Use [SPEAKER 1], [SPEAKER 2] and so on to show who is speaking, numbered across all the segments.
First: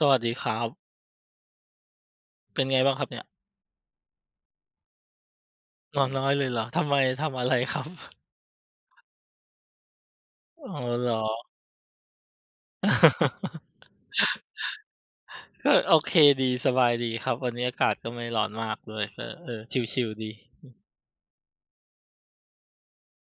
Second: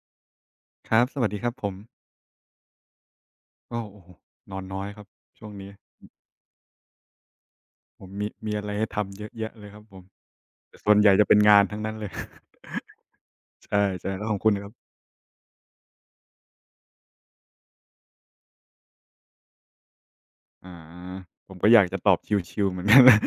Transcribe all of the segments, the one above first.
[SPEAKER 1] สวัสดีครับ
[SPEAKER 2] ครับ สวัสดีครับผม
[SPEAKER 1] เป็นไงบ้างครับเนี่ย?
[SPEAKER 2] โอ้โฮ นอนน้อยครับช่วงนี้
[SPEAKER 1] นอนน้อยเลยเหรอ ทำไม ทำอะไรครับ?
[SPEAKER 2] ผมมี มีอะไรให้ทำเยอะแยะเลยครับผม
[SPEAKER 1] อ๋อ
[SPEAKER 2] แต่ส่วน
[SPEAKER 1] เห
[SPEAKER 2] ใ
[SPEAKER 1] ร
[SPEAKER 2] หญ่
[SPEAKER 1] อ?
[SPEAKER 2] จะเป็นงานทั้งนั้นเลย ใช่ ๆ แล้วของคุณครับ?
[SPEAKER 1] ก็โอเคดี สบายดีครับ วันนี้อากาศก็ไม่ร้อนมากด้วย ก็ เออ ชิล ๆ ดี อ
[SPEAKER 2] อ
[SPEAKER 1] ื
[SPEAKER 2] า
[SPEAKER 1] ม
[SPEAKER 2] ผมก็อยากจะตอบชิล ๆ เหมือน กันนะ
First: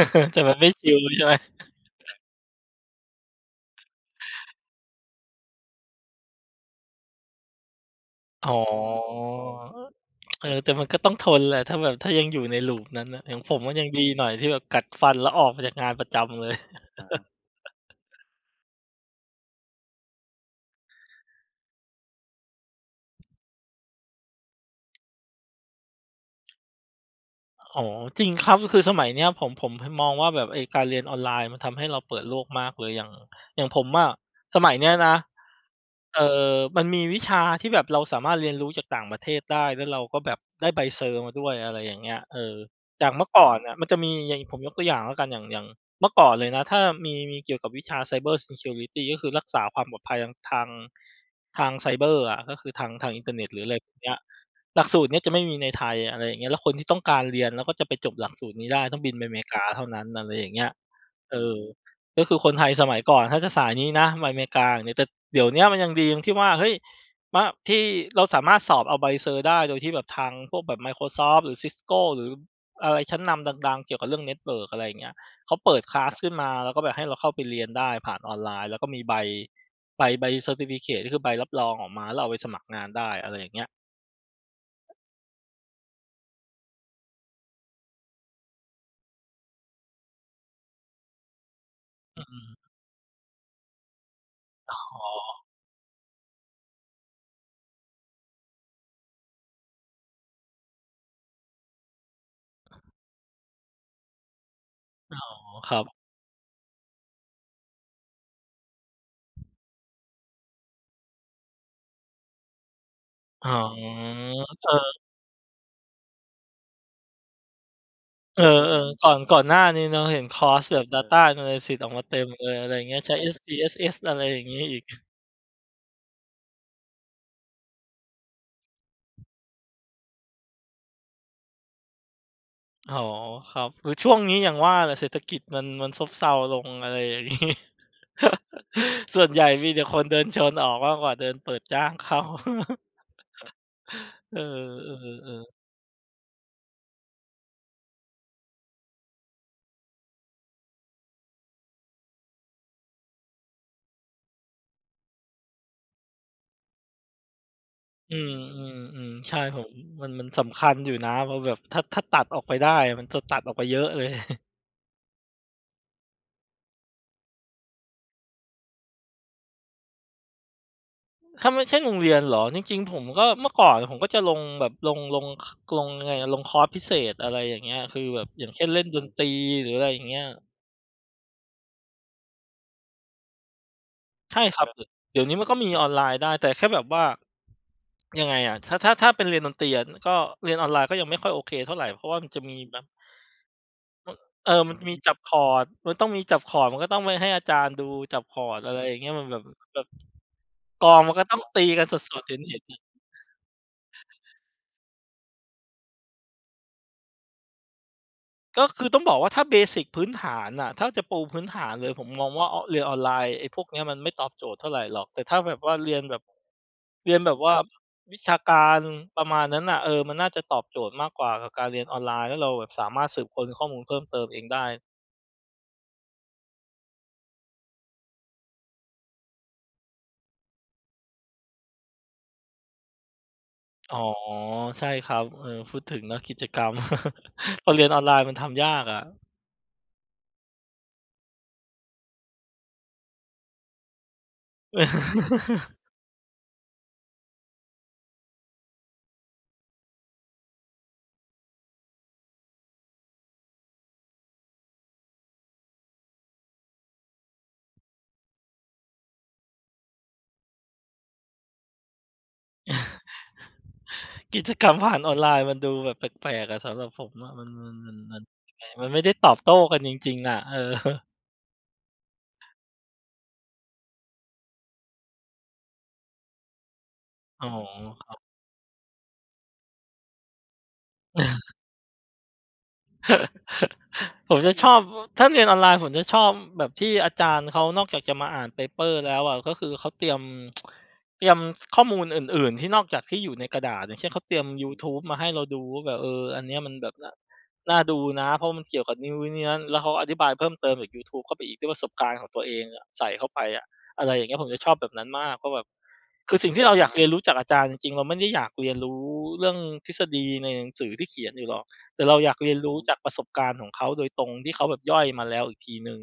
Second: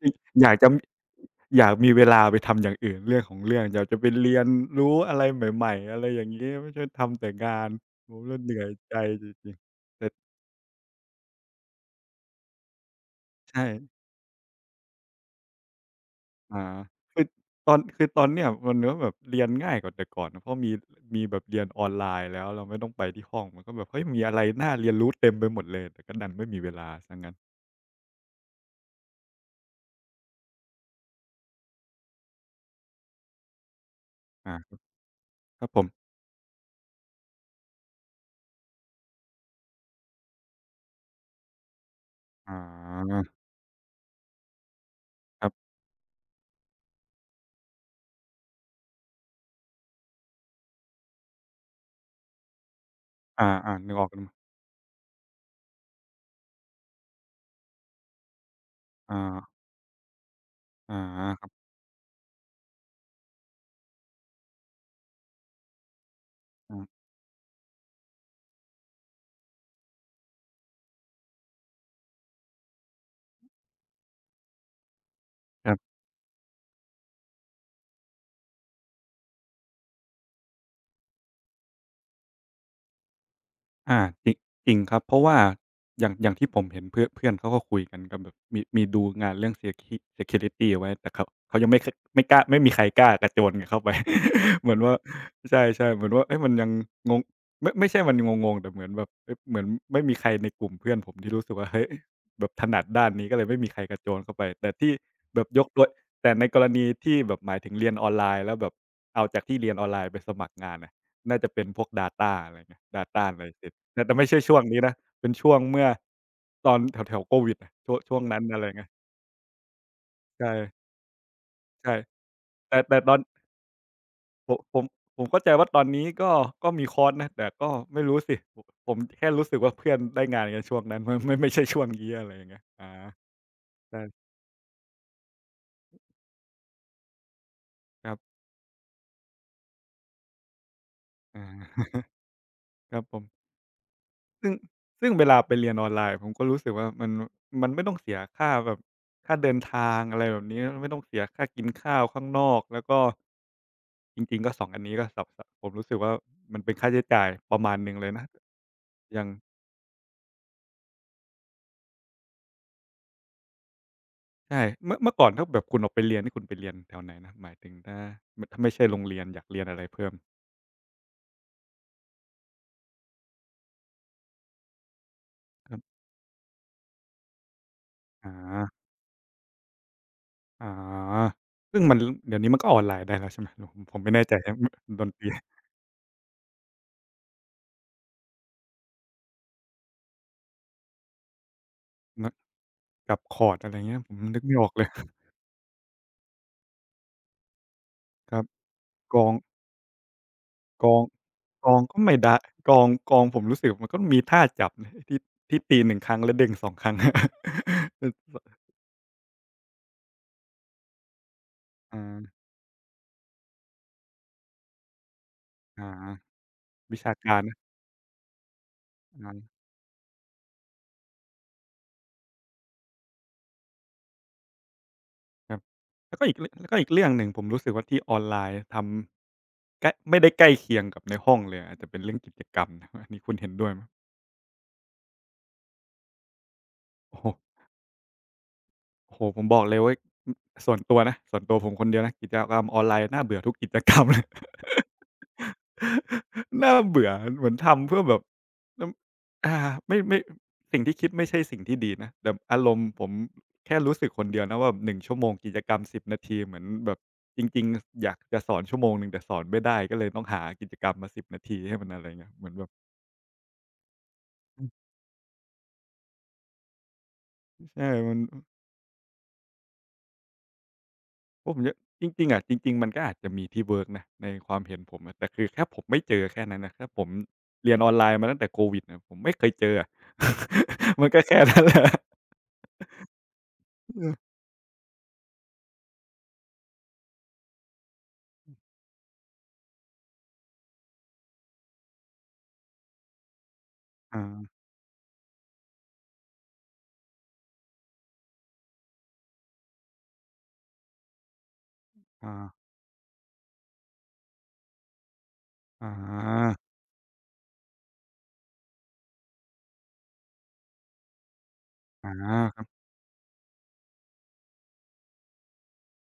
[SPEAKER 1] แต่
[SPEAKER 2] อย
[SPEAKER 1] มั
[SPEAKER 2] า
[SPEAKER 1] น
[SPEAKER 2] ก
[SPEAKER 1] ไม
[SPEAKER 2] จะ
[SPEAKER 1] ่ชิลใช่ไหม?
[SPEAKER 2] อยากมีเวลาไปทำอย่างอื่นเรื่องของเรื่อง อยากจะไปเรียนรู้อะไรใหม่ ๆ อะไรอย่างงี้ ไม่ใช่ทำแต่งาน ผมล่ะ
[SPEAKER 1] อ
[SPEAKER 2] เหนื
[SPEAKER 1] ๋อ
[SPEAKER 2] ่อยใจจริง ๆ แต่
[SPEAKER 1] เออ แต่มันก็ต้องทนแหละ ถ้าแบบถ้ายังอยู่ใน Loop นั้นอะ อย่างผ
[SPEAKER 2] ใช
[SPEAKER 1] มก็ย
[SPEAKER 2] ่
[SPEAKER 1] ังดีหน่อยที่แบบกัดฟันแล้วออกมาจากงานประจำเลย
[SPEAKER 2] อา คือตอน คือตอนเนี่ยมันว่าแบบเรียนง่ายกว่าแต่ก่อน เพราะมี มีแบบเรียนออนไลน์แล้ว เราไม่ต้องไปที่ห้องมันก็แบบ เฮ้ย มีอะไรน่าเรียนรู้เต็มไปหมดเลย แต่ก็ดันไม่มีเวลาเสียงั้น
[SPEAKER 1] อ๋อ จริงครับ คือสมัยเนี้ยผม ผมมองว่าแบบไอ้การเรียนออนไลน์ มันทำให้เราเปิดโลกมากเลย อย่าง อย่างผมอะ
[SPEAKER 2] อา
[SPEAKER 1] สม
[SPEAKER 2] ค
[SPEAKER 1] ั
[SPEAKER 2] ร
[SPEAKER 1] ย
[SPEAKER 2] ับ
[SPEAKER 1] นี้นะ
[SPEAKER 2] ครับผม
[SPEAKER 1] เออ มันมีวิชาที่แบบเราสามารถเรียนรู้จากต่างประเทศได้ แล้วเราก็แบบได้ใบ เซอร์ มาด้วย อะไรอย่างเงี้ย เอ
[SPEAKER 2] อ๋
[SPEAKER 1] อ อย่างเมื่อ
[SPEAKER 2] อ
[SPEAKER 1] ก่อนอะมันจะมีอย่าง ผมยกตัวอย่างแล้วกัน อย่าง
[SPEAKER 2] ครับ
[SPEAKER 1] อย่างเมื่อก่อนเลยนะถ้ามี มีเกี่ยวกับ วิชา Cyber Security ก็คือรักษาความปลอดภัยทาง ทาง ทางไซเบอร์อะ ก็คือทาง ทางอินเทอร์เ
[SPEAKER 2] อ
[SPEAKER 1] น็ต หรืออะไ
[SPEAKER 2] า
[SPEAKER 1] รพ
[SPEAKER 2] ๆ นึ
[SPEAKER 1] ว
[SPEAKER 2] ก
[SPEAKER 1] ก
[SPEAKER 2] ออ
[SPEAKER 1] นี
[SPEAKER 2] ก
[SPEAKER 1] ้
[SPEAKER 2] อืม
[SPEAKER 1] หลักสูตรนี้จะไม่มีในไทย อะไรอย่างเงี้ย แล้วคนที่ต้องการเรียน แล้วก็จะไปจบหลักสูตรนี้ได้ต้องบินไปอเม
[SPEAKER 2] อา
[SPEAKER 1] ริกาเท่านั้น อะไรอย่างเงี้ย
[SPEAKER 2] อา
[SPEAKER 1] เอ
[SPEAKER 2] ครับ
[SPEAKER 1] อ ก็คือคนไทยสมัยก่อน ถ้าจะสายนี้นะมาอเมริกา แต่เดี๋ยวนี้มันยังดีตรงที่ว่า เฮ้
[SPEAKER 2] อื
[SPEAKER 1] ย
[SPEAKER 2] ม
[SPEAKER 1] มะ ที่เราสามารถสอบเอาใบ เซอร์ ได้โดยที่แบบทางพวกแบบไมโครซอฟต์ หรือซิสโก้ หรืออะไรชั้นนำดัง ๆ เกี่ยวกับเรื่องเน็ตเวิร์ก อะไรอย่างเงี้ย เขา
[SPEAKER 2] ค
[SPEAKER 1] เป
[SPEAKER 2] รั
[SPEAKER 1] ิ
[SPEAKER 2] บ
[SPEAKER 1] ด คลาส ขึ้นมา แล้วก็แบบให้เราเข้าไปเรียนได้ผ่านออนไลน์แล้วก็มีใบ ใบ ใบ เซอร์ทิฟิเคิต คือใบรับรองออกมา แล้วเราเอาไปสมัครงานได้ อะไรอย่างเงี้ย
[SPEAKER 2] อา จริง จริงครับ เพราะว่า อย่าง อย่างที่ผมเห็นเพื่อน เพื่อนเขาก็คุยกันแบบ มี มีดูงานเรื่อง เซคิ Security เอาไว้แหละครับ เขายังไม่ ไ
[SPEAKER 1] อ
[SPEAKER 2] ม
[SPEAKER 1] ื
[SPEAKER 2] ่
[SPEAKER 1] อฮ
[SPEAKER 2] กล้า
[SPEAKER 1] ึ
[SPEAKER 2] ไม่มีใครกล้ากระโจนเข้าไป เหม
[SPEAKER 1] อ
[SPEAKER 2] ื
[SPEAKER 1] ๋
[SPEAKER 2] อนว่า
[SPEAKER 1] อ
[SPEAKER 2] ใช่ ๆ เหมือนว่า เอ๊ะ มันยังงง ไม่ใช่มันงง ๆ แต่เหมือนแบบ เออ เหมือนไม่มีใครในกลุ่มเพื่อนผมที่รู้สึกว่า เฮ้ย แบบถนัดด้านนี้ ก็เลยไม่มีใครกระโจนเข้าไป แต่ที่
[SPEAKER 1] อ๋อ
[SPEAKER 2] แบบยก
[SPEAKER 1] ครั
[SPEAKER 2] ตัว
[SPEAKER 1] บ
[SPEAKER 2] แต่ในกรณีที่แบบ หมายถึงเรียนออนไลน์แล้วแบบเอาจากที่เรียนออนไลน์ไปสมัครงานน่ะ น่าจะเป็นพวก Data อะไรเงี้ย Data
[SPEAKER 1] อ๋อ
[SPEAKER 2] Analysis แต่ แต่ไม่ใช่ช่วง
[SPEAKER 1] เอ
[SPEAKER 2] น
[SPEAKER 1] อ
[SPEAKER 2] ี้นะ เป็นช่วงเมื่อตอนแถว ๆ โควิด ช่วง ช่วงน
[SPEAKER 1] เ
[SPEAKER 2] ั
[SPEAKER 1] อ
[SPEAKER 2] ้
[SPEAKER 1] อ
[SPEAKER 2] น อะไรเงี้ย
[SPEAKER 1] ๆ ก่อน ก่อนหน้านี้เนาะ เห็นค
[SPEAKER 2] ใช
[SPEAKER 1] อร์ส
[SPEAKER 2] ่
[SPEAKER 1] แบบ Data Analysis
[SPEAKER 2] ใ
[SPEAKER 1] อ
[SPEAKER 2] ช
[SPEAKER 1] อก
[SPEAKER 2] ่
[SPEAKER 1] มาเต็มเลย อะไ
[SPEAKER 2] แ
[SPEAKER 1] ร
[SPEAKER 2] ต่
[SPEAKER 1] อย่างเ
[SPEAKER 2] แ
[SPEAKER 1] ง
[SPEAKER 2] ต
[SPEAKER 1] ี้
[SPEAKER 2] ่
[SPEAKER 1] ย ใช
[SPEAKER 2] ต
[SPEAKER 1] ้
[SPEAKER 2] อน
[SPEAKER 1] SDSS อะไรอย่าง
[SPEAKER 2] ผ
[SPEAKER 1] งี้
[SPEAKER 2] ม
[SPEAKER 1] อ
[SPEAKER 2] ผ
[SPEAKER 1] ีก
[SPEAKER 2] ม ผมเข้าใจว่าตอนนี้ ก็ ก็มีคอร์สนะ แต่ก็ไม่รู้สิ ผม ผมแค่รู้สึกว่า เพื่อนได้งานกันช่วงนั้น ไม่ ไม่ใช่ช่วงนี้ อะไรอย่างเงี้ย อา
[SPEAKER 1] อ๋อ ครับ คื
[SPEAKER 2] ใ
[SPEAKER 1] อ
[SPEAKER 2] ช
[SPEAKER 1] ช่
[SPEAKER 2] ่
[SPEAKER 1] วงนี้อย่างว่าแหละเศรษฐกิจมัน มันซบเซาลง อะไรอย่างงี้
[SPEAKER 2] ครับ
[SPEAKER 1] ส่วนใหญ่มีแต่คนโดนเชิญออกมากกว่าโดน
[SPEAKER 2] อือ
[SPEAKER 1] เปิดจ้างเข้า
[SPEAKER 2] ครับผม
[SPEAKER 1] เออ
[SPEAKER 2] ซึ่ง ซึ่งเวลาไ
[SPEAKER 1] ๆ
[SPEAKER 2] ป
[SPEAKER 1] ๆ
[SPEAKER 2] เรียนออนไลน์ผมก็รู้สึกว่า มัน มันไม่ต้องเสียค่าแบบ ค่าเดินทาง อะไรแบบนี้ ไม่ต้องเสียค่ากินข้าวข้างนอก แล้วก็ จริง ๆ ก็ 2 อันนี้ ก็สำหรับผมรู้สึกว่า มันเป็นค่าใช้จ่ายประมาณหนึ่งเล
[SPEAKER 1] อ
[SPEAKER 2] ย
[SPEAKER 1] ื
[SPEAKER 2] นะ
[SPEAKER 1] ม
[SPEAKER 2] อย
[SPEAKER 1] ๆ
[SPEAKER 2] ่า
[SPEAKER 1] ๆ
[SPEAKER 2] ง
[SPEAKER 1] ใช่ผม มัน มันสำคัญอยู่นะว่าแบบถ้า ถ้าตัดออกไปได้ มันจะตัดออกไปเยอะเลย
[SPEAKER 2] ใช่ เมื่อ เมื่อก่อน ถ้าแบบคุณออกไปเรียนนี่คุณไปเรียนแถวไหนนะ? หมายถึง ถ้าไม่ ถ้าไม่ใช่โรงเรียนอยากเรียนอะไรเพิ่ม?
[SPEAKER 1] ถ้าไม่ใช่โรงเรียนเหรอ จริง ๆ ผมก็ เมื่อก่อนผมก็จะลงแบบ ลง ลง
[SPEAKER 2] คร
[SPEAKER 1] ล
[SPEAKER 2] ับ
[SPEAKER 1] ง ไงอะ ลงคอร์สพิเศษ อะไรอย่างเงี้ย คือแบบ
[SPEAKER 2] อ
[SPEAKER 1] อย่างเช่น
[SPEAKER 2] า
[SPEAKER 1] เล่นดนตรี หรืออะไรอย่างเงี้ย
[SPEAKER 2] อา ซึ่งมัน เดี๋ยวนี้มันก็ออนไลน์ได้แล้วใช่ไหม? [unintelligible] ผมไม่แน่ใจ
[SPEAKER 1] ใช่ครับ
[SPEAKER 2] [unintelligible] ดน
[SPEAKER 1] เดี
[SPEAKER 2] ต
[SPEAKER 1] ๋ย
[SPEAKER 2] ร
[SPEAKER 1] ว
[SPEAKER 2] ี
[SPEAKER 1] นี้มันก็มีออนไลน์ได้ แต่แค่แบบว่า ยังไงอะ ถ้า ถ้า ถ้าเป็นเรียนดนตรีอะ ก็เรียนออนไลน์ ก็ยังไม่ค่อยโอเคเท่าไร เพราะว่า
[SPEAKER 2] ฮ
[SPEAKER 1] มันจะมีแบบ
[SPEAKER 2] จับคอร์ด อะไรอย่างเงี้ย
[SPEAKER 1] ฮ
[SPEAKER 2] ผมนึก
[SPEAKER 1] เอ
[SPEAKER 2] ไ
[SPEAKER 1] ่
[SPEAKER 2] ม่
[SPEAKER 1] อ
[SPEAKER 2] ออกเลย
[SPEAKER 1] มีจับคอร์ด มันต้องมีจับคอร์ด มันก็ต้องไปให้อาจารย์ดู จับค
[SPEAKER 2] ครั
[SPEAKER 1] อ
[SPEAKER 2] บ
[SPEAKER 1] ร์ด อะไรอย่างเงี้ย
[SPEAKER 2] กล
[SPEAKER 1] มัน
[SPEAKER 2] อง
[SPEAKER 1] แบบ แบบ ก
[SPEAKER 2] ก
[SPEAKER 1] ล
[SPEAKER 2] ล
[SPEAKER 1] อ
[SPEAKER 2] อ
[SPEAKER 1] ง
[SPEAKER 2] ง
[SPEAKER 1] มันก็ต้องตี
[SPEAKER 2] กลอง
[SPEAKER 1] กัน
[SPEAKER 2] ก
[SPEAKER 1] ส
[SPEAKER 2] ็ไม่
[SPEAKER 1] ด
[SPEAKER 2] ไ
[SPEAKER 1] ๆ
[SPEAKER 2] ด
[SPEAKER 1] เ
[SPEAKER 2] ้
[SPEAKER 1] ห็น ๆ
[SPEAKER 2] ก
[SPEAKER 1] อื
[SPEAKER 2] ล
[SPEAKER 1] อ
[SPEAKER 2] อง กลองผมรู้สึก มันก็มีท่าจับ ที่ ที่ตี 1 ครั้ง และดึง 2 ครั้ง
[SPEAKER 1] ก็คือต้องบอกว่า ถ้า เบสิก พื้นฐานอะ ถ้าจะปูพื้นฐานเลย
[SPEAKER 2] อื
[SPEAKER 1] ผมมอง
[SPEAKER 2] ม
[SPEAKER 1] ว่า ออน เรียนออนไลน์ ไอ้พวกเนี้ยมันไม่ตอบโจทย์เท่าไรหรอก แต่ถ้าแบบว่า
[SPEAKER 2] อา
[SPEAKER 1] เรียนแบบ
[SPEAKER 2] วิช
[SPEAKER 1] เร
[SPEAKER 2] า
[SPEAKER 1] ียน
[SPEAKER 2] ก
[SPEAKER 1] แบ
[SPEAKER 2] า
[SPEAKER 1] บว่า
[SPEAKER 2] ร
[SPEAKER 1] วิชาการ ประ
[SPEAKER 2] อ
[SPEAKER 1] มา
[SPEAKER 2] า
[SPEAKER 1] ณนั้นน่ะ เออ มันน่าจะตอบโจทย์มากกว่า กับการเรียนออนไลน์ แล้วเราแบบสามารถสืบค้นข้อมูลเพิ่มเติมเองได้
[SPEAKER 2] ครับ แล้วก็อีกเรื่อง แล้วก็อีกเรื่องหนึ่ง ผมรู้สึกว่า ที่ออนไลน์ทำ ใกล้ ไม่ได้ใกล้เคียงกับในห้อง เลย อาจจะเป็นเรื่องกิจกรรมนะ อันนี้คุณเห็นด้วยไหม?
[SPEAKER 1] อ๋อ ใช่ครับ เออ พูดถึงนักกิจกรรม
[SPEAKER 2] โอ้โฮ
[SPEAKER 1] พอเรียนออนไลน์ มันทำยากอะ
[SPEAKER 2] โอ้โฮ ผมบอกเลยเว้ย อ ส่วนตัวนะ ส่วนตัวผมคนเดียวนะ กิจกรรมออนไลน์ น่าเบื่อทุกกิจกรรม เลย
[SPEAKER 1] เออ
[SPEAKER 2] น่าเบื่อ เหมือน เหมือนทำเพื่อแบบ อืม อา ไม่ ไม่ สิ่งที่คิดไม่ใช่สิ่งที่ดีนะ แบบอารมณ์ผมแค่รู้สึกคนเดียวนะว่า 1 ชั่วโมง กิจกรรม 10 นาที เหมือนแบบจริง ๆ อะอยากจะสอน 1 ชั่วโมง แต่สอนไม่ได้ ก็เลยต้องหากิจกรรมมา 10 นาที ให้มันอะไรอย่างเงี้ย เหมือนแบบ
[SPEAKER 1] กิจ
[SPEAKER 2] อ
[SPEAKER 1] ก
[SPEAKER 2] ื
[SPEAKER 1] ร
[SPEAKER 2] ม
[SPEAKER 1] รมผ่านออนไลน์ มันดูแบบแปลก ๆ อะ สำหรับผมอะ มัน มัน
[SPEAKER 2] เออ
[SPEAKER 1] มัน
[SPEAKER 2] ม
[SPEAKER 1] ม
[SPEAKER 2] ั
[SPEAKER 1] ั
[SPEAKER 2] น
[SPEAKER 1] นยังไง มันไม่ได้ตอบโต้กันจริง ๆ อะ เออ
[SPEAKER 2] ผมจะ จริง ๆ อะ จริง ๆ มันก็อาจจะมีที่เวิร์กนะ ในความเห็นผมนะ แต่คือถ้าผมไม่เจอแค่นั้นนะ ถ้าผม
[SPEAKER 1] อ๋อ
[SPEAKER 2] เรียนออนไ
[SPEAKER 1] ค
[SPEAKER 2] ล
[SPEAKER 1] รั
[SPEAKER 2] น
[SPEAKER 1] บ
[SPEAKER 2] ์มาตั้งแต่โควิดน่ะ ผมไม่เคยเจออะ มันก็แค่ นั้นแหละ เออ
[SPEAKER 1] ผมจะชอบ ถ้าเรียนออนไลน์ผมจะชอบแบบที่อาจารย์ เขานอกจากจะมาอ่าน เพเปอร์ แล้วอะ ก็คือเขาเตรียม เตรียม ข้อมูลอื่น ๆ ที่นอกจากที่อยู่ในกระดาษ อย่างเช่น เข
[SPEAKER 2] อ
[SPEAKER 1] าเตรีย
[SPEAKER 2] า
[SPEAKER 1] มยูทูบมาให้เราดูว่าแบบ เออ อันเนี้ยมันแบบน่า น่าดูนะ เพราะมันเกี่ยวกับนี้นู้นนี่นั่น แล้วเขาอธิบายเพิ่มเติมจากยูทูบเข้าไปอีกด้วยประสบการณ์ขอ
[SPEAKER 2] อ
[SPEAKER 1] งตัวเอ
[SPEAKER 2] า
[SPEAKER 1] งอะ ใส่เข้าไปอะ อะไรอย่างเงี้ย ผมจะชอบแบบนั้นมาก เพราะแบบ
[SPEAKER 2] อ
[SPEAKER 1] คือสิ่ง
[SPEAKER 2] า
[SPEAKER 1] ที่เราอยาก เรียนรู้จากอาจารย์จริง ๆ เราไม่ได้อยากเรียน รู้เรื่องทฤษฎีในหนังสือที่เขียนอยู่หรอก แต่
[SPEAKER 2] อา
[SPEAKER 1] เราอยากเรีย
[SPEAKER 2] ค
[SPEAKER 1] น
[SPEAKER 2] รับ
[SPEAKER 1] รู้ จากประสบการณ์ของเขาโดยตรง ที่เขาแบบย่อยมาแล้วอีกทีหนึ่ง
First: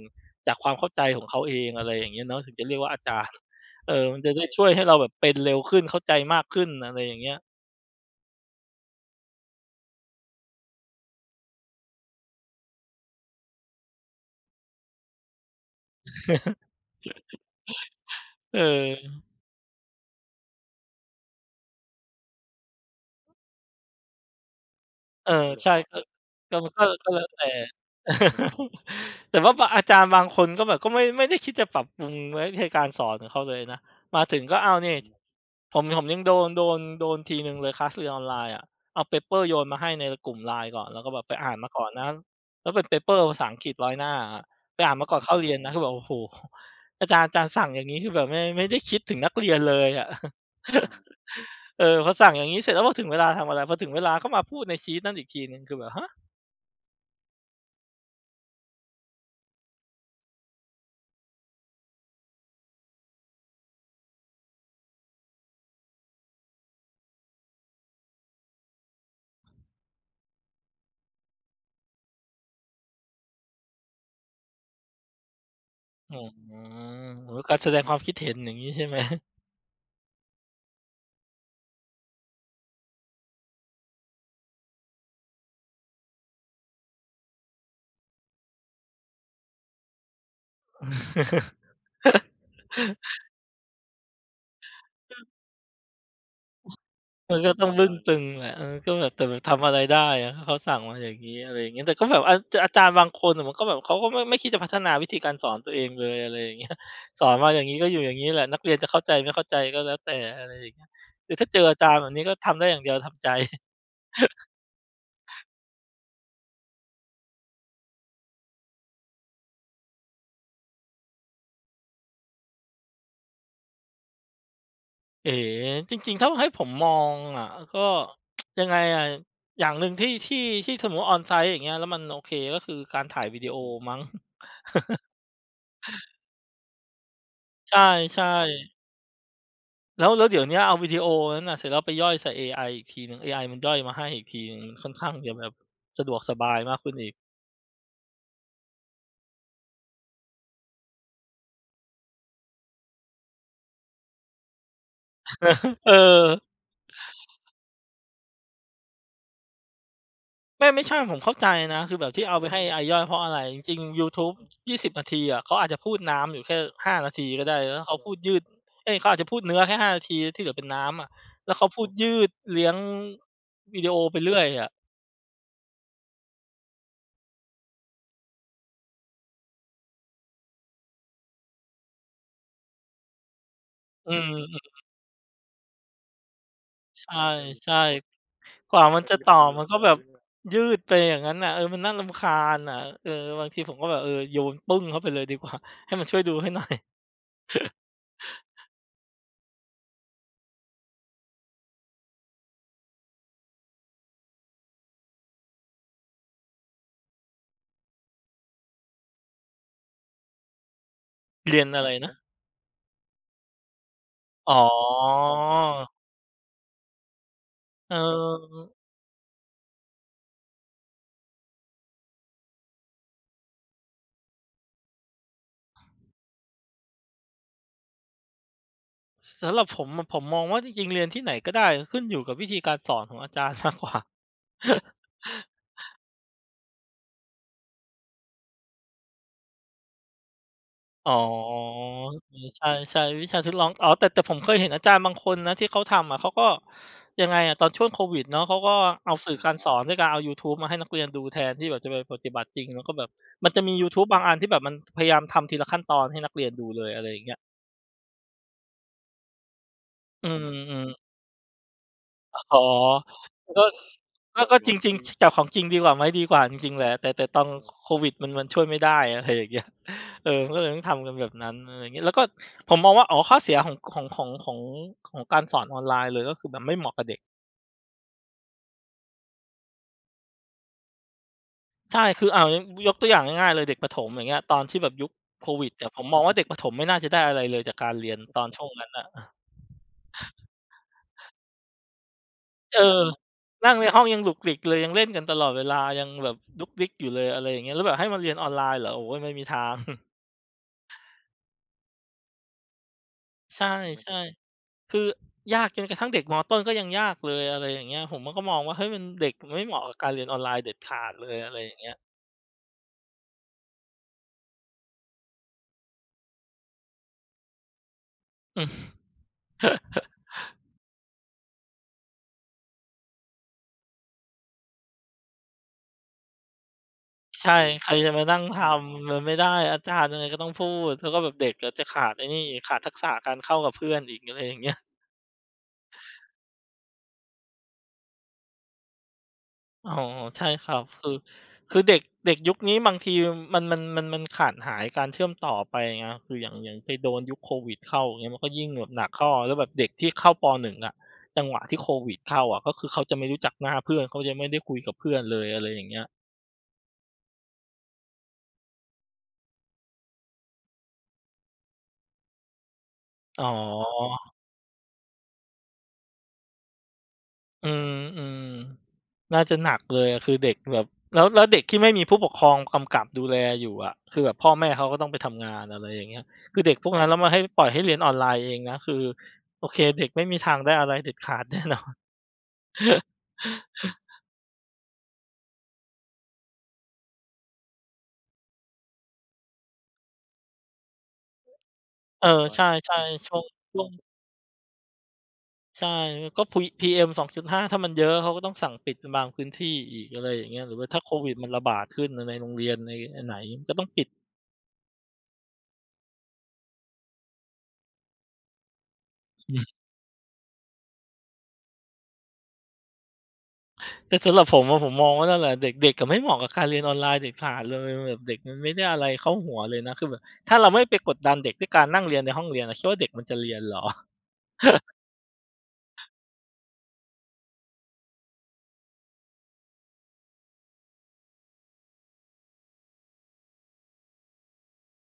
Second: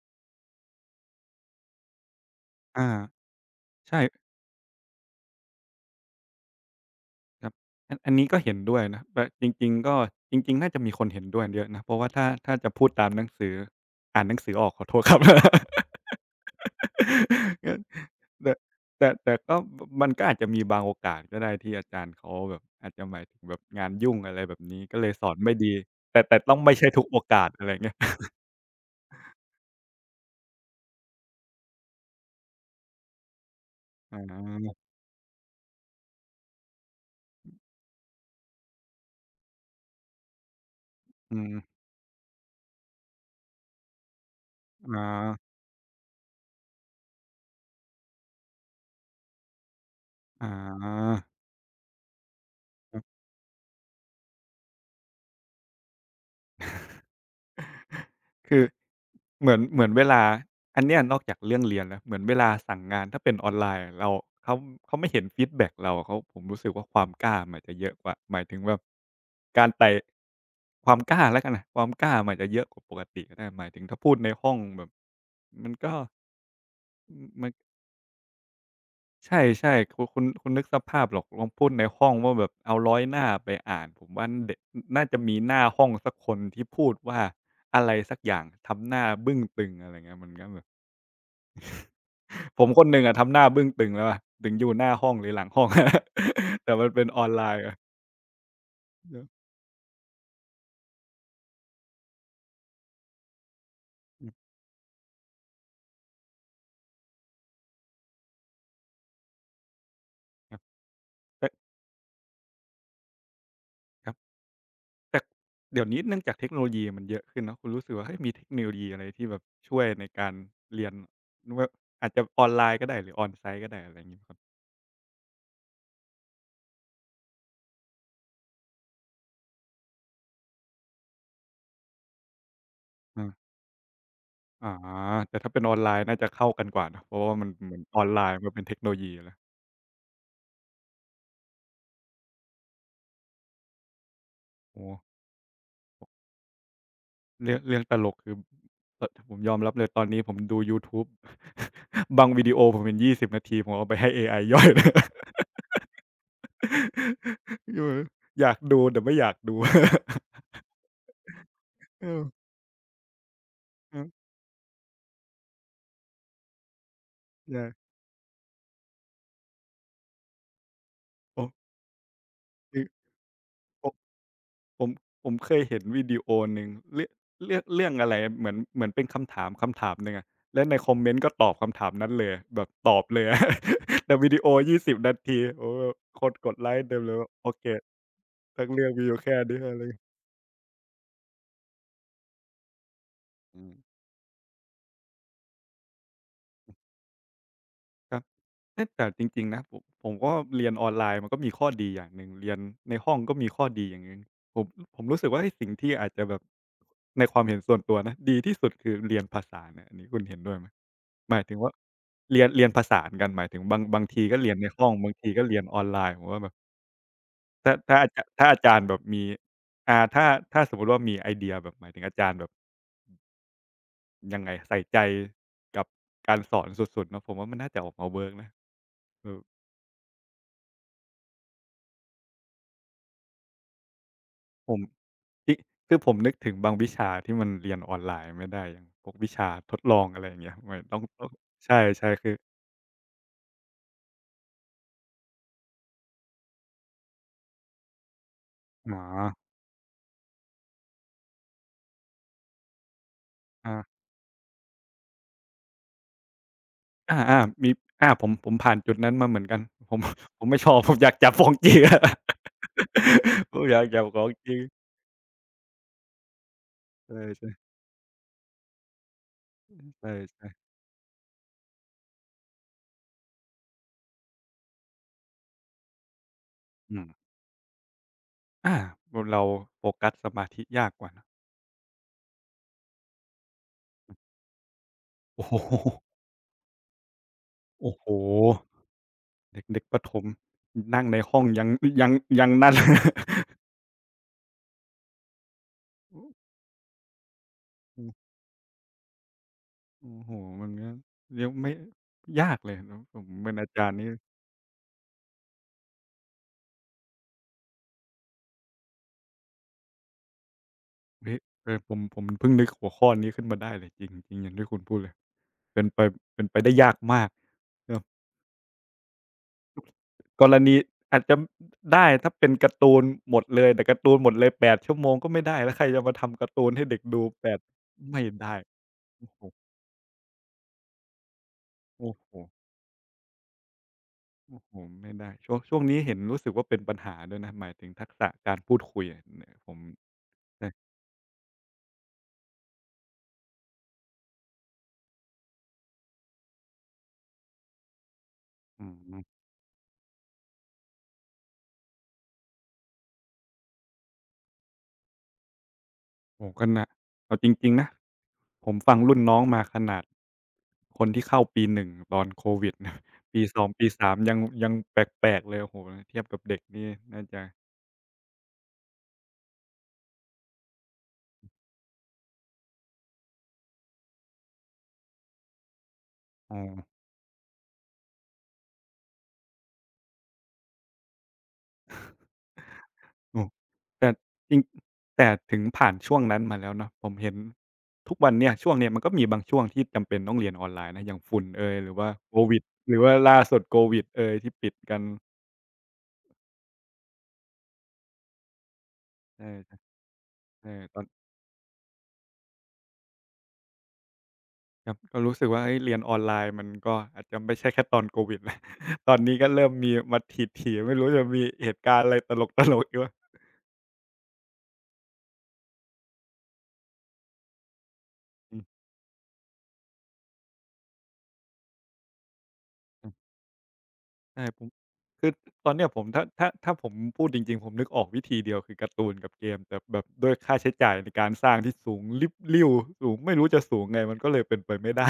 [SPEAKER 1] จากความเข้าใจของเขาเอง อะไรอย่างเงี้ยเนาะ ถึงจะเรีย
[SPEAKER 2] อ
[SPEAKER 1] ก
[SPEAKER 2] า
[SPEAKER 1] ว่า อาจารย์ เ
[SPEAKER 2] ใ
[SPEAKER 1] อ
[SPEAKER 2] ช
[SPEAKER 1] อ
[SPEAKER 2] ่
[SPEAKER 1] มันจะ ได้ช่วย ให้เราแบบเป็นเร็วขึ้น เข้าใจมากขึ้น อะไรอย่างเงี้ย
[SPEAKER 2] ครับ อ อันนี้ก็เห็นด้วยนะ แต่จริง ๆ ก็ จริง ๆ น่าจะมีคนเห็นด้วยเยอะนะ เพราะว่า ถ้า ถ้าจะพูดตามหนังสือ อ่านหนังสือออก ขอโทษครับ แด
[SPEAKER 1] เ
[SPEAKER 2] ะ แต่
[SPEAKER 1] ออ
[SPEAKER 2] แต่ต้อง บ มันก็อาจจะมีบางโอกาสก็ได้ ที่อาจารย์เขาแบบ อาจจะหมายถึงแบบงานยุ่ง อะไรแบบนี้ ก็เลยส
[SPEAKER 1] เออ
[SPEAKER 2] อนไม่ด
[SPEAKER 1] ใช่
[SPEAKER 2] ี
[SPEAKER 1] ก็
[SPEAKER 2] แต่ แต่ต้
[SPEAKER 1] ก็
[SPEAKER 2] อง
[SPEAKER 1] ม
[SPEAKER 2] ไ
[SPEAKER 1] ั
[SPEAKER 2] ม
[SPEAKER 1] น
[SPEAKER 2] ่
[SPEAKER 1] ก
[SPEAKER 2] ใ
[SPEAKER 1] ็
[SPEAKER 2] ช่ทุ
[SPEAKER 1] ก
[SPEAKER 2] ก
[SPEAKER 1] ็
[SPEAKER 2] โ
[SPEAKER 1] แ
[SPEAKER 2] อ
[SPEAKER 1] ล้ว
[SPEAKER 2] ก
[SPEAKER 1] แต
[SPEAKER 2] า
[SPEAKER 1] ่
[SPEAKER 2] ส อะไรเงี้ย
[SPEAKER 1] แต่ว่าบาง อาจารย์บางคนก็แบบ ก็ไม่ ไม่ได้คิดจะปรับปรุงวิธีการสอนของเขาเลยนะ
[SPEAKER 2] อ
[SPEAKER 1] มาถึงก็ อ้
[SPEAKER 2] า
[SPEAKER 1] าว นี่ ผม ผมยังโดน โดน โดน ทีหนึ่งเลย คลาสเรียนออนไลน์อะ เอา เพเปอร์ โยนมาให้ในกลุ่ม LINE ก่อน แล้วก็แบบ "ไป
[SPEAKER 2] อ
[SPEAKER 1] อ่าน
[SPEAKER 2] ือ
[SPEAKER 1] มาก่อนนะ" แล้วเป็น เพเปอร์ ภาษาอังกฤษ 100 หน้าอะ "ไปอ่า
[SPEAKER 2] อ
[SPEAKER 1] นมา ก่อนเข้า
[SPEAKER 2] า
[SPEAKER 1] เรียนนะ" คือแบบ โอ้โฮ อาจารย์ อาจารย์สั่งอย่างงี้ คือแบบไม่ ไม่ได้คิดถึงนักเรียนเลยอะ
[SPEAKER 2] อา
[SPEAKER 1] เออ พอสั่งอย่างงี้เสร็จ แล้วพอถึงเวลาทำอะไร พอถึงเวลาก็มาพูดในชีตนั่นอีกทีหนึ่ง คือแบบ ฮะ!
[SPEAKER 2] คือเหมือน เหมือนเวลา อันเนี้ย นอกจากเรื่องเรียนนะ เหมือนเวลาสั่งงานถ้าเป็นออนไลน์ เรา เขา เขาไม่เห็นฟีดแบ็กเรา เขา ผมรู้สึกว่าความกล้ามันจะเยอะกว่า หมายถึงว่าการไต่ความกล้าละกันอะ ความกล้ามันจะเยอะกว่าปกติก็ได้ หมายถึงถ้าพูด ในห้องแบบ มันก็
[SPEAKER 1] อ๋อ หรือว่
[SPEAKER 2] ม
[SPEAKER 1] า
[SPEAKER 2] ัน
[SPEAKER 1] การแสดงความคิดเห็น อย่างงี้ใช่ไหม?
[SPEAKER 2] ใช่ ๆ คุณ คุณนึกสภาพหรอก ลองพูดในห้องว่าแบบเอา 100 หน้าไปอ่าน ผมว่าน่าจะมีหน้าห้องสักคนที่พูดว่า อะไรสักอย่าง ทำหน้าบึ้งตึง อะไรอย่างเงี้ย มันก็แบบ ผมคนหนึ่งอะ ทำหน้าบึ้งตึงแล้วอะ ถึงอยู่หน้าห้องหรือหลังห้อง แต่มันเป็นออ
[SPEAKER 1] บ
[SPEAKER 2] น
[SPEAKER 1] า
[SPEAKER 2] ไ
[SPEAKER 1] ง
[SPEAKER 2] ล
[SPEAKER 1] เรื่อง
[SPEAKER 2] น
[SPEAKER 1] ก็
[SPEAKER 2] ์
[SPEAKER 1] ต้องบึ้งตึง แหละ เออ ก็แบบ
[SPEAKER 2] เหร
[SPEAKER 1] แต่
[SPEAKER 2] อ
[SPEAKER 1] แบบทำอะไรได้อะ เขาสั่งมาอย่างงี้ อะไรอย่างงี้ แต่ก็แบบ อา อาจารย์บางคนอะ มันก็แบบเขาก็ไม่
[SPEAKER 2] อื
[SPEAKER 1] ไ
[SPEAKER 2] ม
[SPEAKER 1] ม่คิดจะพัฒนาวิธีการสอนตัวเองเลย อะไรอย่างเงี้ย สอนมาอย่างงี้ ก็อยู่อย่างงี้แหละ นักเรียนจะเข้าใจไม่เข้าใจก็แล้วแต่ อะไร
[SPEAKER 2] ครับ
[SPEAKER 1] อย่างเงี้ย คือ
[SPEAKER 2] เ
[SPEAKER 1] ถ้
[SPEAKER 2] อ
[SPEAKER 1] า
[SPEAKER 2] อ
[SPEAKER 1] เจออาจารย์แบบนี้ ก็ทำได้อย่างเดียว ทำใจ
[SPEAKER 2] ครับ แต่เดี๋ยวนี้เนื่องจากเทคโนโลยีมันเยอะขึ้นเนาะ คุณรู้สึกว่า เฮ้ย มีเทคโนโลยีอะไรที่แบบช่วยในการเรียน หรือว่าอาจจะออนไลน์ก็ได้หรือ On-site ก็ได้อะไรอย่างงี้ครับ?
[SPEAKER 1] เอ๋ จริง ๆ ถ้าให้ผมมองอะ ก็ ยังไงอะ อย่างหนึ่งที่ ที่ ที่สมมุติว่า on-site อย่างเงี้ย แล้วมันโอเค ก็คือการถ
[SPEAKER 2] อ
[SPEAKER 1] ่
[SPEAKER 2] ื
[SPEAKER 1] าย
[SPEAKER 2] ม
[SPEAKER 1] วีดีโอมั้ง
[SPEAKER 2] อา แต่ถ้าเป็นออนไลน์น่าจะเข้ากันกว่านะ เพราะว่ามันเห
[SPEAKER 1] ใช
[SPEAKER 2] มือนออนไล
[SPEAKER 1] ่
[SPEAKER 2] น์ก็เป็น
[SPEAKER 1] ๆ
[SPEAKER 2] เทคโนโลยีนะ
[SPEAKER 1] แล้ว แล้วเดี๋ยวเนี้ยเอาวิดีโอนั้นน่ะเสร็จแล้วไปย่อยใส่เอไออีกทีหนึ่ง เอไอมันย่อยมาให้อีกทีหนึ่ง
[SPEAKER 2] อ๋
[SPEAKER 1] ค่อนข้างจะแบบสะ
[SPEAKER 2] อ
[SPEAKER 1] ดวก สบายมากขึ้นอีก
[SPEAKER 2] เรื่อง เรื่องตลกคือ ผ ผมยอมรับเลยตอนนี้ผมดู Youtube บางวิดีโอผมเป็น 20 นาที ผมเอาไปให้เอไอย่อย
[SPEAKER 1] เออ
[SPEAKER 2] ย อยากดูแต่ไม่อยากดู
[SPEAKER 1] ไม่ ไม่ใช่ ผมเข้าใจนะ คือแ
[SPEAKER 2] เอ
[SPEAKER 1] บบที
[SPEAKER 2] อ
[SPEAKER 1] ่เอาไปให้เอไอ ย่อยเพราะอะไร จริง
[SPEAKER 2] ฮ
[SPEAKER 1] ๆ
[SPEAKER 2] ึ
[SPEAKER 1] Youtube 20 นาทีอะ เขาอาจจะพูดน้ำอยู่แค่ 5 นาทีก็
[SPEAKER 2] ใ
[SPEAKER 1] ได
[SPEAKER 2] ช
[SPEAKER 1] ้
[SPEAKER 2] ่
[SPEAKER 1] นะ เขาพูดยืด เอ้ย เขาอาจจะพูดเนื้อแค่ 5 นาทีที่เหลือเป็นน้ำอะ
[SPEAKER 2] อ๋
[SPEAKER 1] แล
[SPEAKER 2] อ
[SPEAKER 1] ้วเขาพูดยืดเลี้ยง
[SPEAKER 2] อืม
[SPEAKER 1] วิ
[SPEAKER 2] โอ
[SPEAKER 1] ด
[SPEAKER 2] ้
[SPEAKER 1] ีโอไปเรื่อย อะ
[SPEAKER 2] ผม ผมเคยเห็นวิดีโอหนึ่ง เรื่อง เรื่องอะไรเหมือน เหมือนเป็นคำถาม คำถามหนึ่งอะ แล้วในคอมเมนต์ก็ตอบคำถามนั้นเลยแบบตอบเลยอะ แ
[SPEAKER 1] อ
[SPEAKER 2] ต
[SPEAKER 1] ื
[SPEAKER 2] ่วิ
[SPEAKER 1] ม
[SPEAKER 2] ดีโอ ยี่
[SPEAKER 1] ๆ
[SPEAKER 2] สิบ นาที คนกดไลก์เต็ม
[SPEAKER 1] ใ
[SPEAKER 2] เลย โอเค
[SPEAKER 1] ช่
[SPEAKER 2] ต้อ
[SPEAKER 1] ๆ
[SPEAKER 2] ง
[SPEAKER 1] ก
[SPEAKER 2] เ
[SPEAKER 1] ว
[SPEAKER 2] ล
[SPEAKER 1] ่
[SPEAKER 2] ื
[SPEAKER 1] า
[SPEAKER 2] อก
[SPEAKER 1] ม
[SPEAKER 2] ว
[SPEAKER 1] ั
[SPEAKER 2] ี
[SPEAKER 1] น
[SPEAKER 2] ดิ
[SPEAKER 1] จ
[SPEAKER 2] โ
[SPEAKER 1] ะ
[SPEAKER 2] อแ
[SPEAKER 1] ต
[SPEAKER 2] ค
[SPEAKER 1] ่อ
[SPEAKER 2] ่นี้
[SPEAKER 1] มั
[SPEAKER 2] เ
[SPEAKER 1] น
[SPEAKER 2] อ
[SPEAKER 1] ก็
[SPEAKER 2] าเล
[SPEAKER 1] แบบ
[SPEAKER 2] ย
[SPEAKER 1] ยืดไปอย่างงั้นน่ะ เออ มันน่ารำคาญอะ เออ บาง
[SPEAKER 2] อ
[SPEAKER 1] ที
[SPEAKER 2] ื
[SPEAKER 1] ผม
[SPEAKER 2] ม
[SPEAKER 1] ก็แบบ เออ โยนปึ้ง! เข้าไปเลยดีกว่า ให้มันช่วยดูให้หน่อย
[SPEAKER 2] ครับ เฮ้ย แต่จริง ๆ นะ ผ ผมก็เรียนออนไลน์มันก็มีข้อดี อย่างหนึ่ง เรียนในห้องก็มีข้อดีอย่างอย่างหนึ่ง ผม ผมรู้สึกว่า เอ๊ย สิ่งที่อาจจะแบบในความเห็นส่วนตัวนะ ดีที่สุดคือเรียนประสานกัน อันนี้คุณเห็นด้วยไหม หมายถ
[SPEAKER 1] เร
[SPEAKER 2] ึง
[SPEAKER 1] ีย
[SPEAKER 2] ว
[SPEAKER 1] น
[SPEAKER 2] ่า
[SPEAKER 1] อะไรนะ?
[SPEAKER 2] เรียน เรียนประสานกัน หมายถึงบาง บางทีก็เร
[SPEAKER 1] อ
[SPEAKER 2] ี
[SPEAKER 1] ๋
[SPEAKER 2] ยนในห้อง บางทีก็เรียนออน
[SPEAKER 1] อ
[SPEAKER 2] ไลน์ผมว่าแบบ ถ้า
[SPEAKER 1] เ
[SPEAKER 2] ถ้าอาจา ถ้าอาจ
[SPEAKER 1] ออ
[SPEAKER 2] ารย์แบบมี อ่า ถ้า ถ้าสมมุติว่ามีไอเดียแบบ หมายถึงอาจารย์แบบ ยังไงอะ ใส่ใจกับการสอน สุด ๆ นะ ผมว่า มันน่าจะออกมาเวิร์กนะ เออ
[SPEAKER 1] สำหรับผมอะ ผมมองว่า จริง ๆ เรียนที่ไหนก็ได้ ขึ้นอยู่กับวิธีการสอนของอาจารย์ มากกว่า
[SPEAKER 2] ผม ที่ คือผมนึกถึงบางวิชา ที่มันเรียนออนไลน์ไม่ได้ พวกวิชาทดลอง อะไรอย่างเงี้ย มันจะต้อง
[SPEAKER 1] อ๋อ
[SPEAKER 2] ต้องแบบ ใช่ ๆ คื
[SPEAKER 1] อ
[SPEAKER 2] อ
[SPEAKER 1] ือ ใช่ ๆ วิชาทดลอง อ๋อ แต่ แต่ผมเคยเห็นอาจารย์บางคนนะ ที่เขาทำอะ เขาก็ ยังไงอะ ตอนช่วงโควิดเนาะ เขาก็
[SPEAKER 2] อ๋
[SPEAKER 1] เอาส
[SPEAKER 2] อ
[SPEAKER 1] ื่อการสอน ด้วยการเอายูทูบมาให้นักเรียนดูแทนที่แบบจะไปปฏิบัติจริง แล้วก็แบบ มันจะม
[SPEAKER 2] อ
[SPEAKER 1] ีย
[SPEAKER 2] า
[SPEAKER 1] ูทูบบางอันที่แบบ มันพยายามทำทีละขั้นตอนให้นักเรียนดูเลย อะไร
[SPEAKER 2] อ
[SPEAKER 1] อย่างเงี้ย
[SPEAKER 2] า ๆ มี อา ผม ผมผ่านจุดนั้นมาเหมือนกัน ผม
[SPEAKER 1] อื
[SPEAKER 2] ผมไม่ชอบ
[SPEAKER 1] ม
[SPEAKER 2] ผ
[SPEAKER 1] ๆ ๆ
[SPEAKER 2] ม อยากจับของจริง
[SPEAKER 1] อ๋อ มัน
[SPEAKER 2] ผ
[SPEAKER 1] ก็
[SPEAKER 2] มอยา
[SPEAKER 1] ส
[SPEAKER 2] กจับของ
[SPEAKER 1] ก็
[SPEAKER 2] จ
[SPEAKER 1] ก
[SPEAKER 2] ริ
[SPEAKER 1] ็จ
[SPEAKER 2] ง
[SPEAKER 1] ริง ๆ จับของจริงดีกว่าไหม ดีกว่าจริง ๆ แหละ แต่ แต่ต
[SPEAKER 2] ใ
[SPEAKER 1] อ
[SPEAKER 2] ช
[SPEAKER 1] น
[SPEAKER 2] ่ ๆ
[SPEAKER 1] โควิด มัน มันช่วยไม่ได้ อะไรอย่างเงี้ย
[SPEAKER 2] ใช
[SPEAKER 1] เออ
[SPEAKER 2] ่ ๆ
[SPEAKER 1] ก็เลยต้องทำกันแบบนั้น เออ อย่างเงี้ย แล้วก็ผมมองว่า อ๋อ ข้อเสียของ ของ ของ ของ ของการสอนออนไลน์เลย ก็คือมันไม่เหมา
[SPEAKER 2] อ
[SPEAKER 1] ะ
[SPEAKER 2] ื
[SPEAKER 1] กับ
[SPEAKER 2] ม
[SPEAKER 1] เด็ก
[SPEAKER 2] อา คนเราโฟกัสสมาธิยากกว่า
[SPEAKER 1] ใช่ คือ อ่า อย่าง ม ยกตัวอย่างง่าย ๆ เลย เด็กประถมอย่างเงี้ย ตอนที่แบบยุค
[SPEAKER 2] โอ
[SPEAKER 1] โค
[SPEAKER 2] ้โ
[SPEAKER 1] วิดเนี่ย ผ
[SPEAKER 2] ฮ
[SPEAKER 1] มมองว่าเด็กประถมไม่น่าจะได้อะไรเลยจาก
[SPEAKER 2] โ
[SPEAKER 1] ก
[SPEAKER 2] อ
[SPEAKER 1] า
[SPEAKER 2] ้
[SPEAKER 1] ร
[SPEAKER 2] โ
[SPEAKER 1] เร
[SPEAKER 2] ฮ
[SPEAKER 1] ียนตอนช่วงนั้นน่ะ อะ
[SPEAKER 2] เด็ก ๆ ประถม อือ นั่งในห้องยัง อือ ยัง ยังนั่
[SPEAKER 1] เ
[SPEAKER 2] น
[SPEAKER 1] ออ นั่งในห้องยังหลุกหลิกเลย ยังเล่นกันตลอดเวลา ยัง
[SPEAKER 2] อ
[SPEAKER 1] แบ
[SPEAKER 2] ืม
[SPEAKER 1] บดุ๊กดิ๊กอยู่เลย อะไรอย่างเงี้ย แล้วแบบ
[SPEAKER 2] อ
[SPEAKER 1] ให้
[SPEAKER 2] ืม
[SPEAKER 1] มาเรียนออนไลน์เหรอ โอ๊ย ไม่มีทาง
[SPEAKER 2] โอ้โฮ มันก็ ยังไม่ ยากเลยนะ ผมเป็น
[SPEAKER 1] ใช
[SPEAKER 2] อ
[SPEAKER 1] ่
[SPEAKER 2] าจารย์นี่
[SPEAKER 1] ๆ คือยากจนกระทั่งเด็ก ม.ต้น ก็ยังยากเลย อะไรอย่างเงี้ย ผมมอง ก็มองว่า เฮ้ย มัน เด็กมันไม่เหมาะกับการเรียนออนไลน์เด็ดขาดเล
[SPEAKER 2] เอ๊
[SPEAKER 1] ย
[SPEAKER 2] ะ
[SPEAKER 1] อะไร
[SPEAKER 2] เอ
[SPEAKER 1] อย่
[SPEAKER 2] ่
[SPEAKER 1] า
[SPEAKER 2] อ
[SPEAKER 1] งเงี
[SPEAKER 2] ผ
[SPEAKER 1] ้ย
[SPEAKER 2] ม ผมเพิ่งนึกหัวข้อนี้ขึ้นมาได้เลย จริง ๆ อย่างที่คุณพูดเลย เป็นไป เป็นไปได้ยากมาก ครับ
[SPEAKER 1] อืม
[SPEAKER 2] กรณีอาจจะ ได้ ถ้าเป็นการ์ตูนหมดเลย แต่การ์ตูนหมดเลย 8 ชั่วโมงก็ไม่ได้ แล้วใครจะมาทำการ์ตูนให้เด็กดู
[SPEAKER 1] ใ
[SPEAKER 2] แ
[SPEAKER 1] ช
[SPEAKER 2] ป
[SPEAKER 1] ่
[SPEAKER 2] ด
[SPEAKER 1] ใครจะ
[SPEAKER 2] ไม
[SPEAKER 1] ม
[SPEAKER 2] ่
[SPEAKER 1] านั่ง
[SPEAKER 2] ได้
[SPEAKER 1] ทำ มั
[SPEAKER 2] โ
[SPEAKER 1] น
[SPEAKER 2] อ้
[SPEAKER 1] ไม่
[SPEAKER 2] โ
[SPEAKER 1] ได้
[SPEAKER 2] ฮ
[SPEAKER 1] อาจารย์ยังไงก็ต้องพูด แล้วก็แบบเด็กเดี๋ยวจะข
[SPEAKER 2] โอ
[SPEAKER 1] า
[SPEAKER 2] ้
[SPEAKER 1] ดไอ้
[SPEAKER 2] โ
[SPEAKER 1] นี่
[SPEAKER 2] ฮ
[SPEAKER 1] ขาดทักษะการเข้ากับเพื่อนอีก อะไรอ
[SPEAKER 2] โ
[SPEAKER 1] ย
[SPEAKER 2] อ
[SPEAKER 1] ่าง
[SPEAKER 2] ้
[SPEAKER 1] เง
[SPEAKER 2] โฮ
[SPEAKER 1] ี้ย
[SPEAKER 2] ไม่ได้ ช่วง ช่วงนี้เห็นรู้สึกว่าเป็นปัญหาด้วยนะ หมายถึงทักษะการพูดคุย อย่างเนี้ย ผม
[SPEAKER 1] อ๋อ ใช่
[SPEAKER 2] เน
[SPEAKER 1] ค
[SPEAKER 2] าะ
[SPEAKER 1] รับ คือ คือเด็ก เด็กยุคนี้ บางที อืม มัน มัน มัน มันขาดหายการเชื่อมต่อไปไง คืออย่าง อย่างไปโดนยุคโควิดเข้า อย่างเงี้ย มันก็ยิ่ง
[SPEAKER 2] อ
[SPEAKER 1] แ
[SPEAKER 2] ื
[SPEAKER 1] บบหนักเข
[SPEAKER 2] ม
[SPEAKER 1] ้า อะ แล้วแบบเด็กที่เข้า ป. 1 อะ จังหวะที่โควิดเข้าอะ ก็คือเขาจะไม่รู้จักหน้าเพื่อน เขาจะไม่ได้คุยกับเพื่อนเลย อะไรอย่างเงี้ย
[SPEAKER 2] โอ้ ก็นะ เอาจริง ๆ นะ ผมฟังรุ่นน้องมาขนาด คนที่เข้าปี 1 ตอนโควิด ป
[SPEAKER 1] อ
[SPEAKER 2] ี
[SPEAKER 1] ๋อ
[SPEAKER 2] 2 ปี 3 ยัง ยังแปลก ๆ เลย โอ้โฮ เทียบกับเด็กนี่น่าจะ
[SPEAKER 1] อืม ๆ น่าจะหนักเลยอะ คือเด็กแบบ แล้ว แล้วเด็กที่ไม่มีผู้ปกครองกำกับดูแลอยู่อะ คือแบบพ่อแม่เขาก็ต้องไปทำงาน อะไรอย่างเงี้ย
[SPEAKER 2] อ
[SPEAKER 1] ค
[SPEAKER 2] ๋
[SPEAKER 1] ือเด็ก
[SPEAKER 2] อ
[SPEAKER 1] พวกนั้นแล้วมาให้ ปล่อยให้เรียนออนไลน์เองนะ คือ โอเค เด็กไม่มีทางได้อะไรเด็ดขาด แน่นอน
[SPEAKER 2] โอ้ แต่ จริง แต่ถึงผ่านช่วงนั้นมาแล้วเนาะ ผมเห็นทุกวันนี้ ช่วงนี้มันก็มีบางช่วงที่จำเป็นต้องเรียนออนไลน์นะ อย่างฝุ่นเอย หรือว่า
[SPEAKER 1] เออ
[SPEAKER 2] โคว
[SPEAKER 1] ใ
[SPEAKER 2] ิ
[SPEAKER 1] ช
[SPEAKER 2] ด
[SPEAKER 1] ่
[SPEAKER 2] หรือว่า
[SPEAKER 1] ๆ ช
[SPEAKER 2] ล่
[SPEAKER 1] ่
[SPEAKER 2] า
[SPEAKER 1] วง
[SPEAKER 2] สุด
[SPEAKER 1] ช
[SPEAKER 2] โค
[SPEAKER 1] ่วง
[SPEAKER 2] วิดเอย ที่ปิดกัน
[SPEAKER 1] ใช่ ก็ พุย PM 2.5 ถ้ามันเยอะ เขาก็ต้องสั่งปิดบางพ
[SPEAKER 2] เ
[SPEAKER 1] ื
[SPEAKER 2] อ
[SPEAKER 1] ้นท
[SPEAKER 2] อ
[SPEAKER 1] ี่
[SPEAKER 2] ต
[SPEAKER 1] อีก อะไรอย่างเงี้ย
[SPEAKER 2] เอ
[SPEAKER 1] หรือ
[SPEAKER 2] อ
[SPEAKER 1] ว่า ถ
[SPEAKER 2] ต
[SPEAKER 1] ้
[SPEAKER 2] อ
[SPEAKER 1] า
[SPEAKER 2] น
[SPEAKER 1] โควิดมันระบาดขึ้นอะในโรงเรียนใน อันไหนก็ต้องปิด
[SPEAKER 2] ครับ ก็รู้สึกว่า เฮ้ย เรียนออนไลน์มันก็อาจจะไม่ใช่แค่ตอนโควิด ตอนนี้ก็
[SPEAKER 1] อื
[SPEAKER 2] เริ่
[SPEAKER 1] ม
[SPEAKER 2] มมีมาถี่ ๆ ไม่รู้จะมีเหตุการณ์อะไรตลก ตลก อยู่บ้าง
[SPEAKER 1] แต่สำหรับผมอะ ผมมองว่านั่นแหละ เด็ก ๆ อะ ไม่เหมาะกับการเรียนออนไลน์ เด็ดขาดเลยแบบ เด็กมั
[SPEAKER 2] อ
[SPEAKER 1] น
[SPEAKER 2] ือ
[SPEAKER 1] ไม่ได้อะไรเข้าหัวเลยนะ คือแบบ ถ้าเราไม่ไปกดดันเด็กด้วยการนั่งเรียนในห้องเรียนอะ คิดว่าเ
[SPEAKER 2] อ
[SPEAKER 1] ด็
[SPEAKER 2] ื
[SPEAKER 1] ก
[SPEAKER 2] ม
[SPEAKER 1] มันจะเรียน เหรอ?
[SPEAKER 2] ใช่ ผม คือตอนเนี้ยผม ถ้า ถ้า ถ้าผมพูดจริง ๆ ผมนึกออกวิธีเดียว คือการ์ตูนกับเกม แต่แบบด้วยค่าใช้จ่ายในการสร้างที่สูงริบริ่ว สูงไม่รู้จะสูงไงมันก็เลยเป็นไป ไม่ได้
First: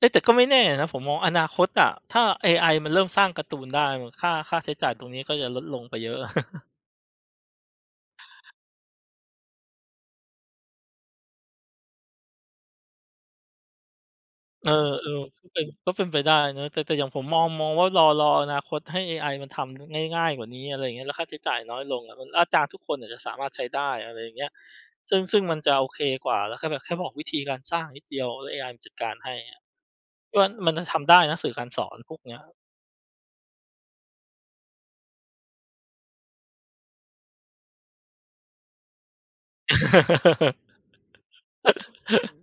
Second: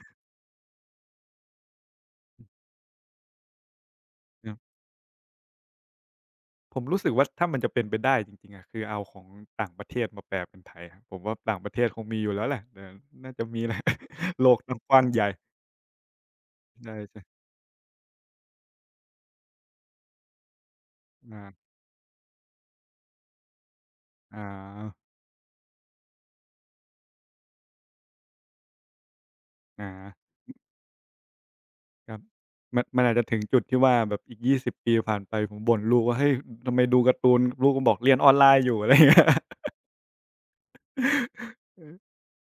[SPEAKER 1] เอ๊ะ แต่ก็ไม่แน่นะ ผมมองอนาคตอะ ถ้าเอไอมันเริ่มสร้างการ์ตูนได้ ค่า ค
[SPEAKER 2] คร
[SPEAKER 1] ่
[SPEAKER 2] ั
[SPEAKER 1] า
[SPEAKER 2] บ
[SPEAKER 1] ใช้จ่ายตรงนี้ ก็จะลดลงไปเยอะ
[SPEAKER 2] ผมรู้สึกว่า ถ้ามันจะเป็นไปได้จริง ๆ อะ คือเอาของต่างประเทศมาแปลเป็นไทย ผมว่าต่างประเทศคงมีอยู่แล้วแหละ [unintelligible] น่าจะ มีแหละ โลก
[SPEAKER 1] เอ
[SPEAKER 2] ม
[SPEAKER 1] อ
[SPEAKER 2] ันกว้างใหญ่
[SPEAKER 1] ๆ ก็เป็น ก็เป็นไปได้เนาะ แต่
[SPEAKER 2] ไ
[SPEAKER 1] แ
[SPEAKER 2] ด
[SPEAKER 1] ต่
[SPEAKER 2] ้
[SPEAKER 1] อย่าง
[SPEAKER 2] ส
[SPEAKER 1] ผ
[SPEAKER 2] ิ
[SPEAKER 1] มมอง มองว่ารอ รออนาคตให้เอไอมันทำง่าย ๆ กว่านี้ อะไรอย่างเงี้ย แล้วค่าใช
[SPEAKER 2] อ
[SPEAKER 1] ้จ่
[SPEAKER 2] า
[SPEAKER 1] ายน้อยลงอะ อาจารย์ทุกคนเนี่ยจะสามารถใช้ได้ อะไรอย่าง
[SPEAKER 2] อ
[SPEAKER 1] เงี้ย
[SPEAKER 2] า
[SPEAKER 1] ซึ่ง ซึ่งมันจะโอเคกว่า แล้วแค่แบบ แค่บอกวิธีการสร้างนิดเดียวแล้วเอไอมันจัดการให้อะ
[SPEAKER 2] อ
[SPEAKER 1] ว่า
[SPEAKER 2] า
[SPEAKER 1] มันจะทำได้นะสื่อการสอน
[SPEAKER 2] ค
[SPEAKER 1] พ
[SPEAKER 2] ร
[SPEAKER 1] ว
[SPEAKER 2] ับ
[SPEAKER 1] กเนี้ย
[SPEAKER 2] มัน มันอาจจะถึงจุดที่ว่าแบบอีก 20 ปีผ่านไป ผมบ่นลูกว่า เฮ้ย ทำไมดูการ์ตูน ลูกก็บอกเรียนออนไลน์อยู่ อะไรอย่างเงี้ย อ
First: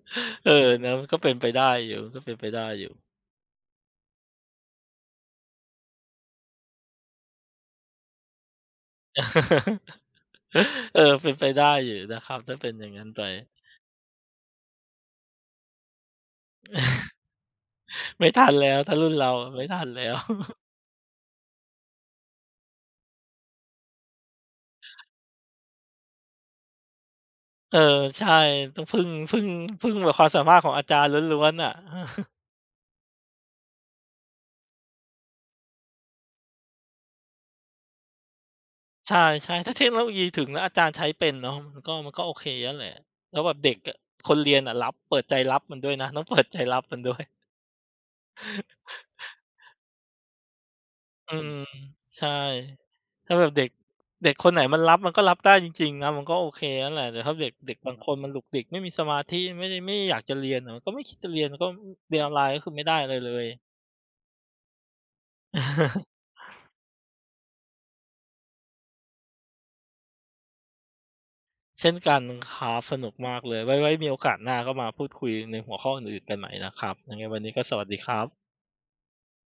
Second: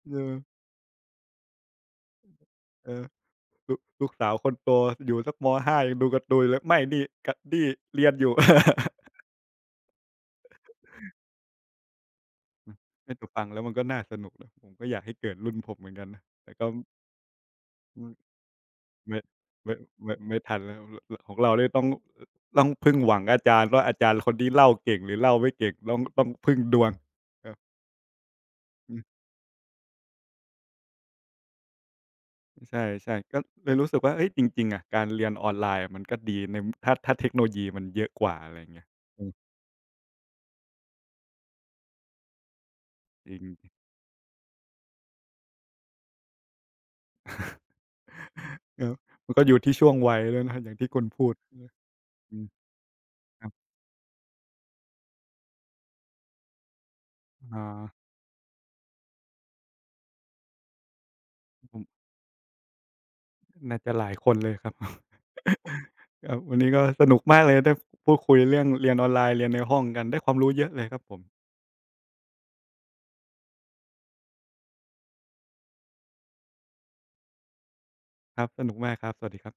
[SPEAKER 2] เออ
[SPEAKER 1] เออ เนาะ ก็เป็นไปได้อยู่ ก็เป็นไปได้อยู
[SPEAKER 2] เอ
[SPEAKER 1] ่
[SPEAKER 2] อ ลูก ลูกสาวคนโตอยู่สัก ม. 5 ยังดูการ์ตูนอยู่เลย ไม่ นี่ ก นี่เรียนอยู่
[SPEAKER 1] เออ เป็นไปได้อยู่นะครับ ถ้าเป็นอย่างนั้
[SPEAKER 2] ใช
[SPEAKER 1] น
[SPEAKER 2] ่
[SPEAKER 1] ไป
[SPEAKER 2] แต่ฟังแล้วมันก็น่าสนุกนะ ผมก็อยากให้เกิดรุ่นผมเหมือนกันนะ แต่ก็ อืม
[SPEAKER 1] ไม่ทันแล้ว ถ้ารุ่
[SPEAKER 2] ไม
[SPEAKER 1] น
[SPEAKER 2] ่
[SPEAKER 1] เรา ไม่
[SPEAKER 2] ไม่
[SPEAKER 1] ทันแล
[SPEAKER 2] ไ
[SPEAKER 1] ้
[SPEAKER 2] ม่
[SPEAKER 1] ว
[SPEAKER 2] ไม่ทันแล้ว ร ร ของเรานี่ต้อง ต้องพึ่งหวังอาจารย์ว่าอาจารย์คนนี้เล่าเก่งหรือเล่าไม่เก่ง ต้อง ต้องพึ่งดวง ครับ
[SPEAKER 1] เออ ใช่ ต้อง
[SPEAKER 2] อ
[SPEAKER 1] พึ่
[SPEAKER 2] ืม
[SPEAKER 1] ง พึ่ง พึ่งแบบความสามารถของอาจารย์ล้วน ๆ น่ะ
[SPEAKER 2] ใช่ ๆ ก็เลยรู้สึกว่า เฮ้ย จริง ๆ อะ การเรียนออนไลน์มันก็ดี ในมุม ถ้า ถ้าเทคโนโลยีมันเยอะกว่า อะไรอย่างเงี้ย
[SPEAKER 1] ใช
[SPEAKER 2] อืม
[SPEAKER 1] ่ ๆ ถ้าเทคโนโลยีถึงแล้วอาจารย์ใช้เป็นเนาะ มันก็ มันก็โอเคนั่นแหละ
[SPEAKER 2] จ
[SPEAKER 1] แ
[SPEAKER 2] ร
[SPEAKER 1] ล
[SPEAKER 2] ิ
[SPEAKER 1] ้วแบบเด็
[SPEAKER 2] ง
[SPEAKER 1] กอะ คนเรียนอะรับ เปิดใจรับมันด้วยนะ ต้องเปิดใจรับมันด้วย
[SPEAKER 2] ครับ มันก็อยู่ที่ช่วงวัยด้วยนะครับ อย่างที่คุณพู
[SPEAKER 1] อื
[SPEAKER 2] ด
[SPEAKER 1] ม
[SPEAKER 2] อืม
[SPEAKER 1] ใช่
[SPEAKER 2] อืม
[SPEAKER 1] ถ้าแ
[SPEAKER 2] ค
[SPEAKER 1] บ
[SPEAKER 2] รั
[SPEAKER 1] บ
[SPEAKER 2] บ
[SPEAKER 1] เด็ก เด็กคนไหนมันรับ มันก็รับได้จริง ๆ นะ มันก็โอเคนั่นแหละ แต่ถ้าเด็ก
[SPEAKER 2] อ๋
[SPEAKER 1] เด็กบ
[SPEAKER 2] อ
[SPEAKER 1] างคนมันหลุกหลิก ไม่มีสมาธิ ไม่ได้ ไม่ได้อยากจะเรียนเหรอ ก็ไม่คิดจะเรียน มัน
[SPEAKER 2] คร
[SPEAKER 1] ก็
[SPEAKER 2] ับผม
[SPEAKER 1] เรียนออนไลน์ ก็คือไม่ได้อะไรเลย
[SPEAKER 2] น่าจะหลายคนเลยครับ ผม วันนี้ก็สนุกมากเลยได้ พ พูดคุยเรื่องเรียนออนไลน์ เรียนในห้องกัน ได้ความรู้เยอะเลยครับผม
[SPEAKER 1] เช่นกันครับ สนุกมากเลย ไว้ ไว้มีโอกาสหน้าก็มาพูดคุยในหัวข้ออื่น ๆ กันใหม่นะครับ ยังไงวันนี้ก็สวัสดีครับ
[SPEAKER 2] ครับ สนุกมากครับ สวัสดีครับ